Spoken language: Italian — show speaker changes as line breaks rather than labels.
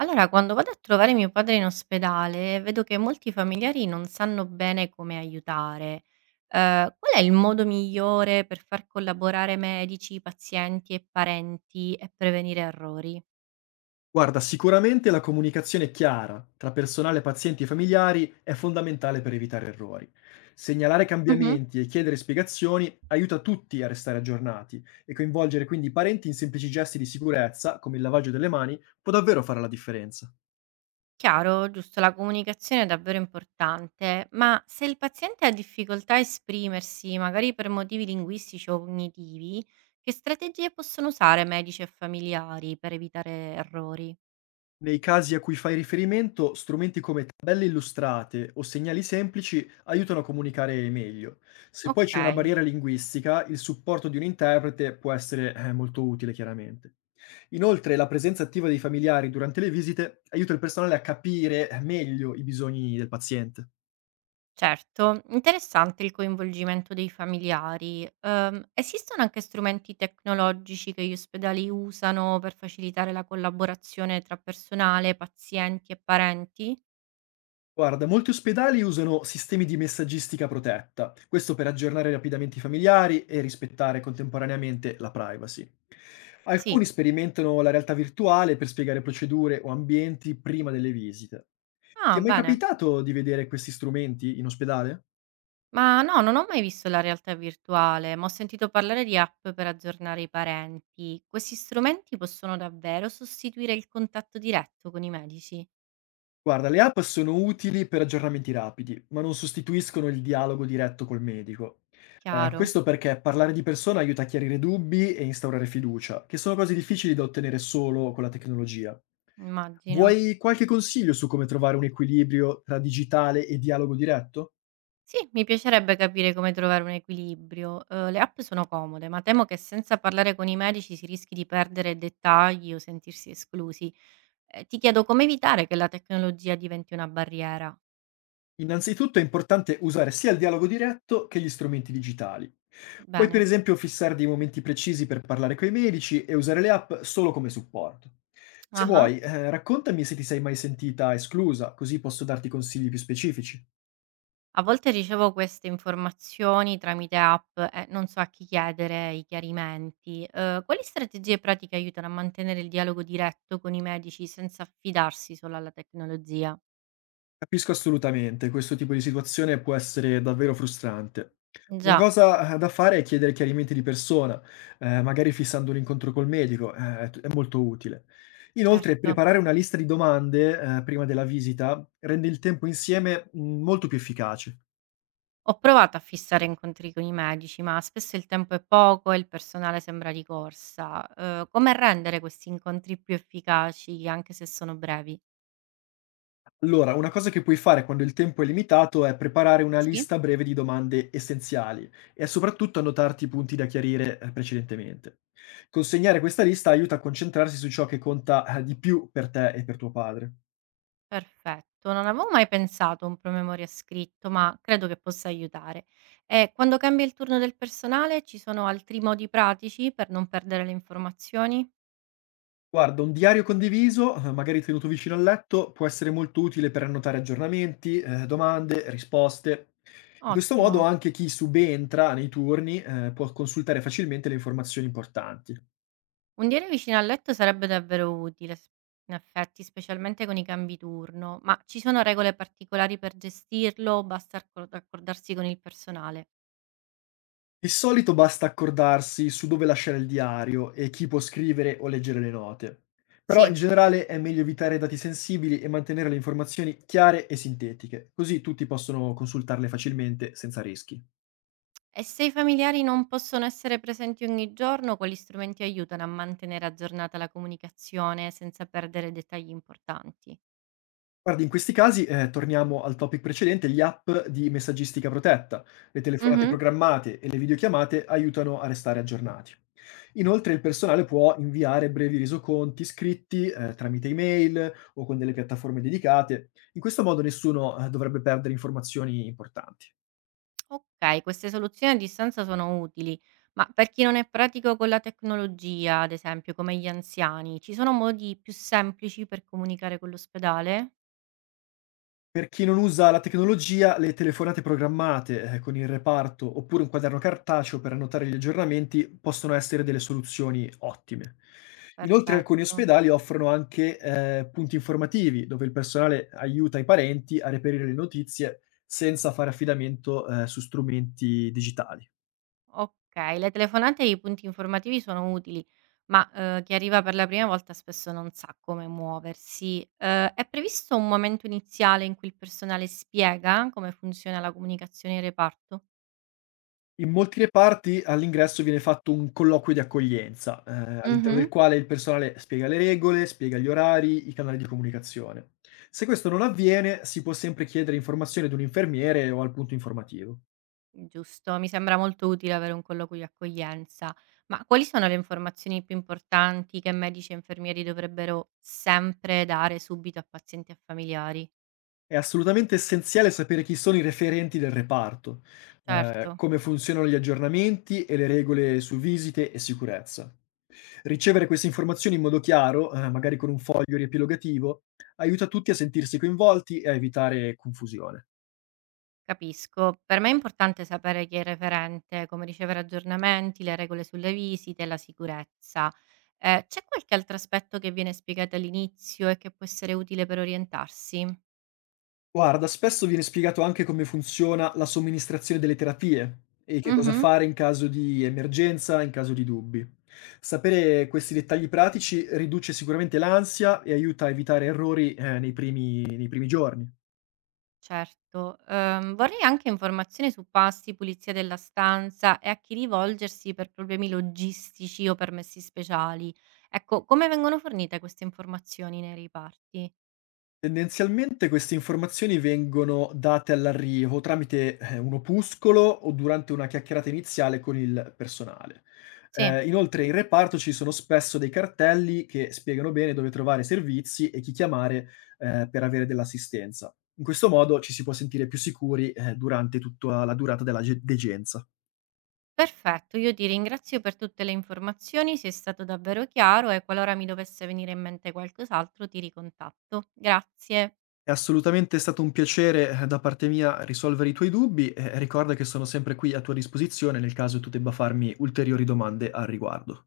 Allora, quando vado a trovare mio padre in ospedale, vedo che molti familiari non sanno bene come aiutare. Qual è il modo migliore per far collaborare medici, pazienti e parenti e prevenire errori?
Guarda, sicuramente la comunicazione chiara tra personale, pazienti e familiari è fondamentale per evitare errori. Segnalare
Mhm.
cambiamenti e chiedere spiegazioni aiuta tutti a restare aggiornati e coinvolgere quindi i parenti in semplici gesti di sicurezza, come il lavaggio delle mani, può davvero fare la differenza.
Chiaro, giusto, la comunicazione è davvero importante, ma se il paziente ha difficoltà a esprimersi, magari per motivi linguistici o cognitivi, che strategie possono usare medici e familiari per evitare errori?
Nei casi a cui fai riferimento, strumenti come tabelle illustrate o segnali semplici aiutano a comunicare meglio. Se poi c'è una
Ok.
barriera linguistica, il supporto di un interprete può essere molto utile, chiaramente. Inoltre, la presenza attiva dei familiari durante le visite aiuta il personale a capire meglio i bisogni del paziente.
Certo, interessante il coinvolgimento dei familiari. Esistono anche strumenti tecnologici che gli ospedali usano per facilitare la collaborazione tra personale, pazienti e parenti?
Guarda, molti ospedali usano sistemi di messaggistica protetta, questo per aggiornare rapidamente i familiari e rispettare contemporaneamente la privacy. Alcuni
Sì.
sperimentano la realtà virtuale per spiegare procedure o ambienti prima delle visite. Ti
Ah,
è mai
bene.
capitato di vedere questi strumenti in ospedale?
Ma no, non ho mai visto la realtà virtuale, ma ho sentito parlare di app per aggiornare i parenti. Questi strumenti possono davvero sostituire il contatto diretto con i medici?
Guarda, le app sono utili per aggiornamenti rapidi, ma non sostituiscono il dialogo diretto col medico.
Chiaro,
Questo perché parlare di persona aiuta a chiarire dubbi e instaurare fiducia, che sono cose difficili da ottenere solo con la tecnologia.
immagino.
Vuoi qualche consiglio su come trovare un equilibrio tra digitale e dialogo diretto?
Sì, mi piacerebbe capire come trovare un equilibrio. Le app sono comode, ma temo che senza parlare con i medici si rischi di perdere dettagli o sentirsi esclusi. Ti chiedo come evitare che la tecnologia diventi una barriera.
Innanzitutto è importante usare sia il dialogo diretto che gli strumenti digitali. Puoi per
Bene.
esempio fissare dei momenti precisi per parlare coi medici e usare le app solo come supporto. Se
Ah-ah.
vuoi, raccontami se ti sei mai sentita esclusa, così posso darti consigli più specifici.
A volte ricevo queste informazioni tramite app e non so a chi chiedere i chiarimenti. Quali strategie pratiche aiutano a mantenere il dialogo diretto con i medici senza affidarsi solo alla tecnologia?
Capisco assolutamente, questo tipo di situazione può essere davvero frustrante. Una
Già,
cosa, da fare è chiedere chiarimenti di persona, magari fissando un incontro col medico, è molto utile. Inoltre,
certo.
preparare una lista di domande, prima della visita rende il tempo insieme, molto più efficace.
Ho provato a fissare incontri con i medici, ma spesso il tempo è poco e il personale sembra di corsa. Come rendere questi incontri più efficaci, anche se sono brevi?
Allora, una cosa che puoi fare quando il tempo è limitato è preparare una
Sì?
lista breve di domande essenziali e soprattutto annotarti i punti da chiarire precedentemente. Consegnare questa lista aiuta a concentrarsi su ciò che conta di più per te e per tuo padre.
Perfetto, non avevo mai pensato a un promemoria scritto, ma credo che possa aiutare. E quando cambia il turno del personale, ci sono altri modi pratici per non perdere le informazioni?
Guarda, un diario condiviso, magari tenuto vicino al letto, può essere molto utile per annotare aggiornamenti, domande, risposte. In questo
Ottimo.
modo anche chi subentra nei turni può consultare facilmente le informazioni importanti.
Un diario vicino al letto sarebbe davvero utile in effetti, specialmente con i cambi turno, ma ci sono regole particolari per gestirlo o basta accordarsi con il personale?
Di solito basta accordarsi su dove lasciare il diario e chi può scrivere o leggere le note. Però in
Sì,
generale è meglio evitare dati sensibili e mantenere le informazioni chiare e sintetiche, così tutti possono consultarle facilmente senza rischi.
e se i familiari non possono essere presenti ogni giorno, quali strumenti aiutano a mantenere aggiornata la comunicazione senza perdere dettagli importanti?
Guardi, in questi casi, torniamo al topic precedente, gli app di messaggistica protetta. Le telefonate
Mhm.
programmate e le videochiamate aiutano a restare aggiornati. Inoltre il personale può inviare brevi resoconti scritti, tramite email o con delle piattaforme dedicate. In questo modo nessuno, dovrebbe perdere informazioni importanti.
Okay, queste soluzioni a distanza sono utili, ma per chi non è pratico con la tecnologia, ad esempio come gli anziani, ci sono modi più semplici per comunicare con l'ospedale?
Per chi non usa la tecnologia, le telefonate programmate, con il reparto oppure un quaderno cartaceo per annotare gli aggiornamenti possono essere delle soluzioni ottime. Inoltre alcuni
Perfetto.
ospedali offrono anche punti informativi dove il personale aiuta i parenti a reperire le notizie senza fare affidamento su strumenti digitali.
Okay, le telefonate e i punti informativi sono utili, ma, chi arriva per la prima volta spesso non sa come muoversi. È previsto un momento iniziale in cui il personale spiega come funziona la comunicazione in reparto?
In molti reparti all'ingresso viene fatto un colloquio di accoglienza, all'interno
Mh-mh.
del quale il personale spiega le regole, spiega gli orari, i canali di comunicazione. Se questo non avviene, si può sempre chiedere informazioni ad un infermiere o al punto informativo.
Giusto, mi sembra molto utile avere un colloquio di accoglienza, ma quali sono le informazioni più importanti che medici e infermieri dovrebbero sempre dare subito a pazienti e familiari?
È assolutamente essenziale sapere chi sono i referenti del reparto,
Certo,
come funzionano gli aggiornamenti e le regole su visite e sicurezza. Ricevere queste informazioni in modo chiaro, magari con un foglio riepilogativo, aiuta tutti a sentirsi coinvolti e a evitare confusione.
capisco. Per me è importante sapere chi è il referente, come ricevere aggiornamenti, le regole sulle visite, la sicurezza. C'è qualche altro aspetto che viene spiegato all'inizio e che può essere utile per orientarsi?
Guarda, spesso viene spiegato anche come funziona la somministrazione delle terapie e che cosa
Mhm.
fare in caso di emergenza, in caso di dubbi. Sapere questi dettagli pratici riduce sicuramente l'ansia e aiuta a evitare errori, nei primi giorni.
Certo, vorrei anche informazioni su pasti, pulizia della stanza e a chi rivolgersi per problemi logistici o permessi speciali. Ecco, come vengono fornite queste informazioni nei riparti?
Tendenzialmente queste informazioni vengono date all'arrivo tramite, un opuscolo o durante una chiacchierata iniziale con il personale.
Sì,
Inoltre in reparto ci sono spesso dei cartelli che spiegano bene dove trovare i servizi e chi chiamare, per avere dell'assistenza. In questo modo ci si può sentire più sicuri, durante tutta la durata della ge degenza.
perfetto, io ti ringrazio per tutte le informazioni, sei stato davvero chiaro e qualora mi dovesse venire in mente qualcos'altro ti ricontatto. Grazie.
È assolutamente stato un piacere, da parte mia risolvere i tuoi dubbi e ricorda che sono sempre qui a tua disposizione nel caso tu debba farmi ulteriori domande al riguardo.